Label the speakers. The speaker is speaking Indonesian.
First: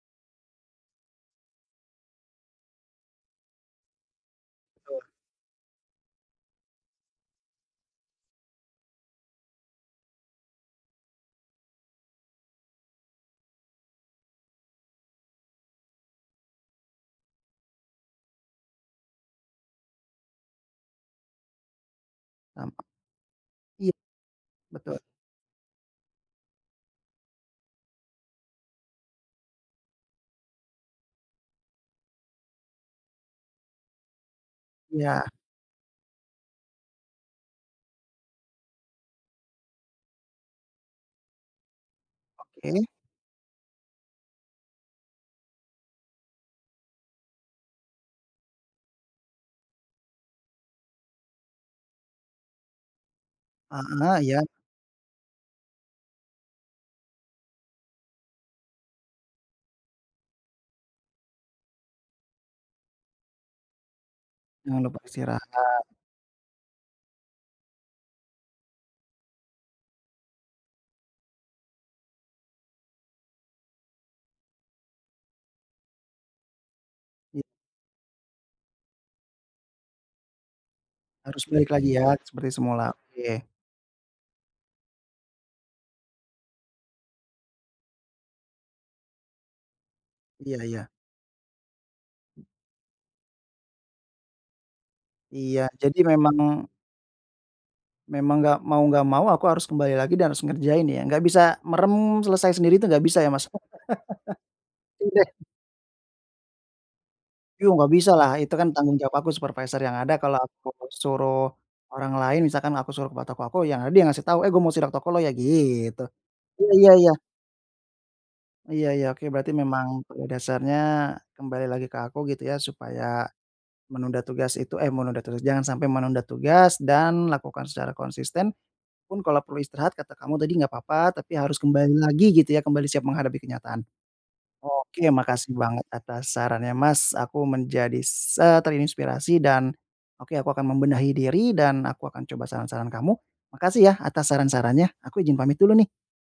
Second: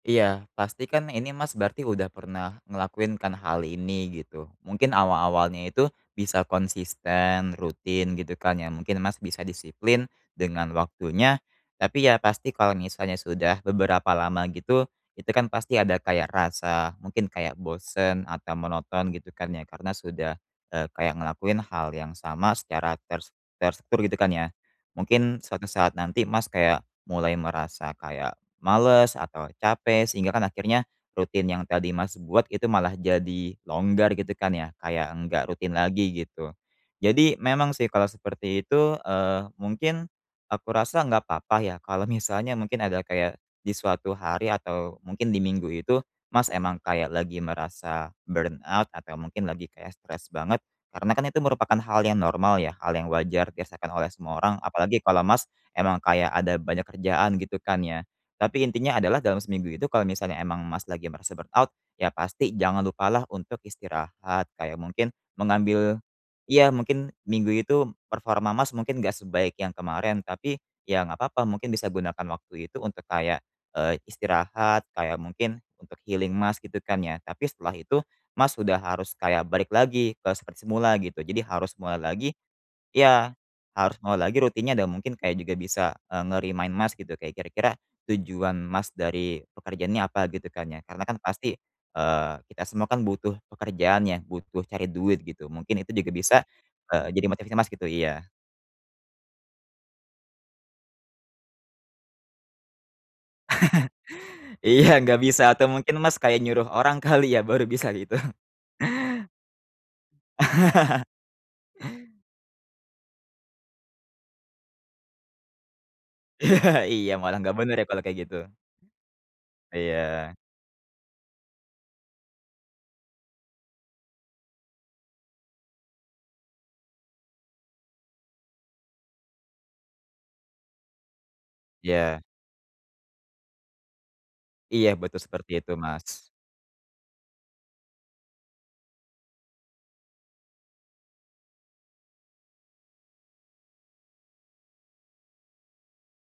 Speaker 1: Iya, pastikan ini Mas berarti udah pernah ngelakuin kan hal ini gitu. Mungkin
Speaker 2: [unintelligible]
Speaker 1: awal-awalnya itu bisa konsisten rutin gitu kan ya, mungkin Mas bisa disiplin dengan waktunya, tapi ya pasti kalau misalnya sudah beberapa lama gitu, itu kan pasti ada kayak rasa, mungkin kayak bosen atau monoton gitu kan ya, karena sudah, eee, kayak ngelakuin hal yang sama
Speaker 2: Dampak.
Speaker 1: secara ter
Speaker 2: Iya.
Speaker 1: terstruktur gitu kan ya.
Speaker 2: Betul.
Speaker 1: Mungkin, suatu saat nanti Mas kayak mulai merasa kayak males atau capek, sehingga kan akhirnya rutin yang tadi Mas buat itu malah jadi longgar gitu kan ya, kayak
Speaker 2: Iya.
Speaker 1: enggak rutin lagi gitu. Jadi, memang sih kalau seperti itu, eee, mungkin, aku rasa nggak apa-apa ya, kalau misalnya mungkin
Speaker 2: Oke.
Speaker 1: ada kayak di suatu hari atau mungkin di minggu itu, Mas emang kayak lagi merasa burnout atau mungkin lagi kayak stres banget, karena kan itu merupakan hal yang normal ya, hal yang wajar dirasakan oleh
Speaker 2: Heeh,
Speaker 1: semua
Speaker 2: iya.
Speaker 1: orang, apalagi kalau Mas emang kayak ada banyak kerjaan gitu kan ya. Tapi intinya adalah dalam seminggu itu kalau misalnya emang Mas lagi merasa burnout, ya pasti jangan lupalah untuk istirahat kayak
Speaker 2: Jangan lupa
Speaker 1: mungkin
Speaker 2: istirahat.
Speaker 1: mengambil iya mungkin minggu itu performa Mas mungkin nggak sebaik yang kemarin, tapi ya nggak apa-apa mungkin bisa gunakan waktu itu untuk kayak, eee, istirahat, kayak mungkin untuk healing Mas, gitu kan ya. Tapi setelah itu, Mas udah harus kayak balik lagi ke seperti semula gitu. Jadi
Speaker 2: Harus balik
Speaker 1: harus
Speaker 2: lagi
Speaker 1: mulai
Speaker 2: ya,
Speaker 1: lagi
Speaker 2: seperti semula,
Speaker 1: iya,
Speaker 2: oke.
Speaker 1: harus mau lagi rutinnya dan mungkin kayak juga bisa, e nge-remind Mas gitu, kayak kira-kira tujuan Mas dari pekerjaannya apa, gitu
Speaker 2: Iya
Speaker 1: kan ya.
Speaker 2: iya.
Speaker 1: Karena kan pasti, eee, kita semua kan butuh pekerjaan ya, butuh cari duit gitu.
Speaker 2: Iya,
Speaker 1: Mungkin itu
Speaker 2: jadi
Speaker 1: juga bisa,
Speaker 2: memang.
Speaker 1: eee, jadi motivasi Mas gitu iya.
Speaker 2: Memang nggak mau nggak mau aku harus kembali lagi dan harus ngerjain ya, nggak bisa merem, selesai sendiri itu nggak bisa ya, Mas.
Speaker 1: Iya, nggak bisa
Speaker 2: [unintelligible]
Speaker 1: atau mungkin Mas kayak nyuruh orang kali ya, baru
Speaker 2: Iya
Speaker 1: bisa
Speaker 2: nggak
Speaker 1: gitu.
Speaker 2: bisalah, itu kan tanggung jawab aku supervisor yang ada kalau aku suruh orang lain, misalkan aku suruh ke poto toko aku, yang ada yang ngasih tahu, "eh gua mau sidak toko lu ya" gitu. Mmm, iya iya.
Speaker 1: Iya, malah nggak benar ya kalo kayak gitu.
Speaker 2: Iya iya, oke berarti memang pada
Speaker 1: Iya.
Speaker 2: dasarnya, kembali lagi ke aku gitu ya, supaya menunda tugas itu, eh menunda tugas, jangan sampai menunda tugas, dan lakukan secara konsisten. Pun kalau perlu istirahat kata kamu tadi nggak apa-apa tapi harus kembali
Speaker 1: Iya.
Speaker 2: lagi gitu ya, kembali siap menghadapi kenyataan.
Speaker 1: Iya
Speaker 2: Oke ya
Speaker 1: betul seperti
Speaker 2: makasih
Speaker 1: itu,
Speaker 2: banget
Speaker 1: Mas.
Speaker 2: atas sarannya Mas, aku menjadi se terinspirasi, dan, oke aku akan membenahi diri dan aku akan coba saran-saran kamu. Makasih ya atas saran-sarannya, aku izin pamit dulu nih.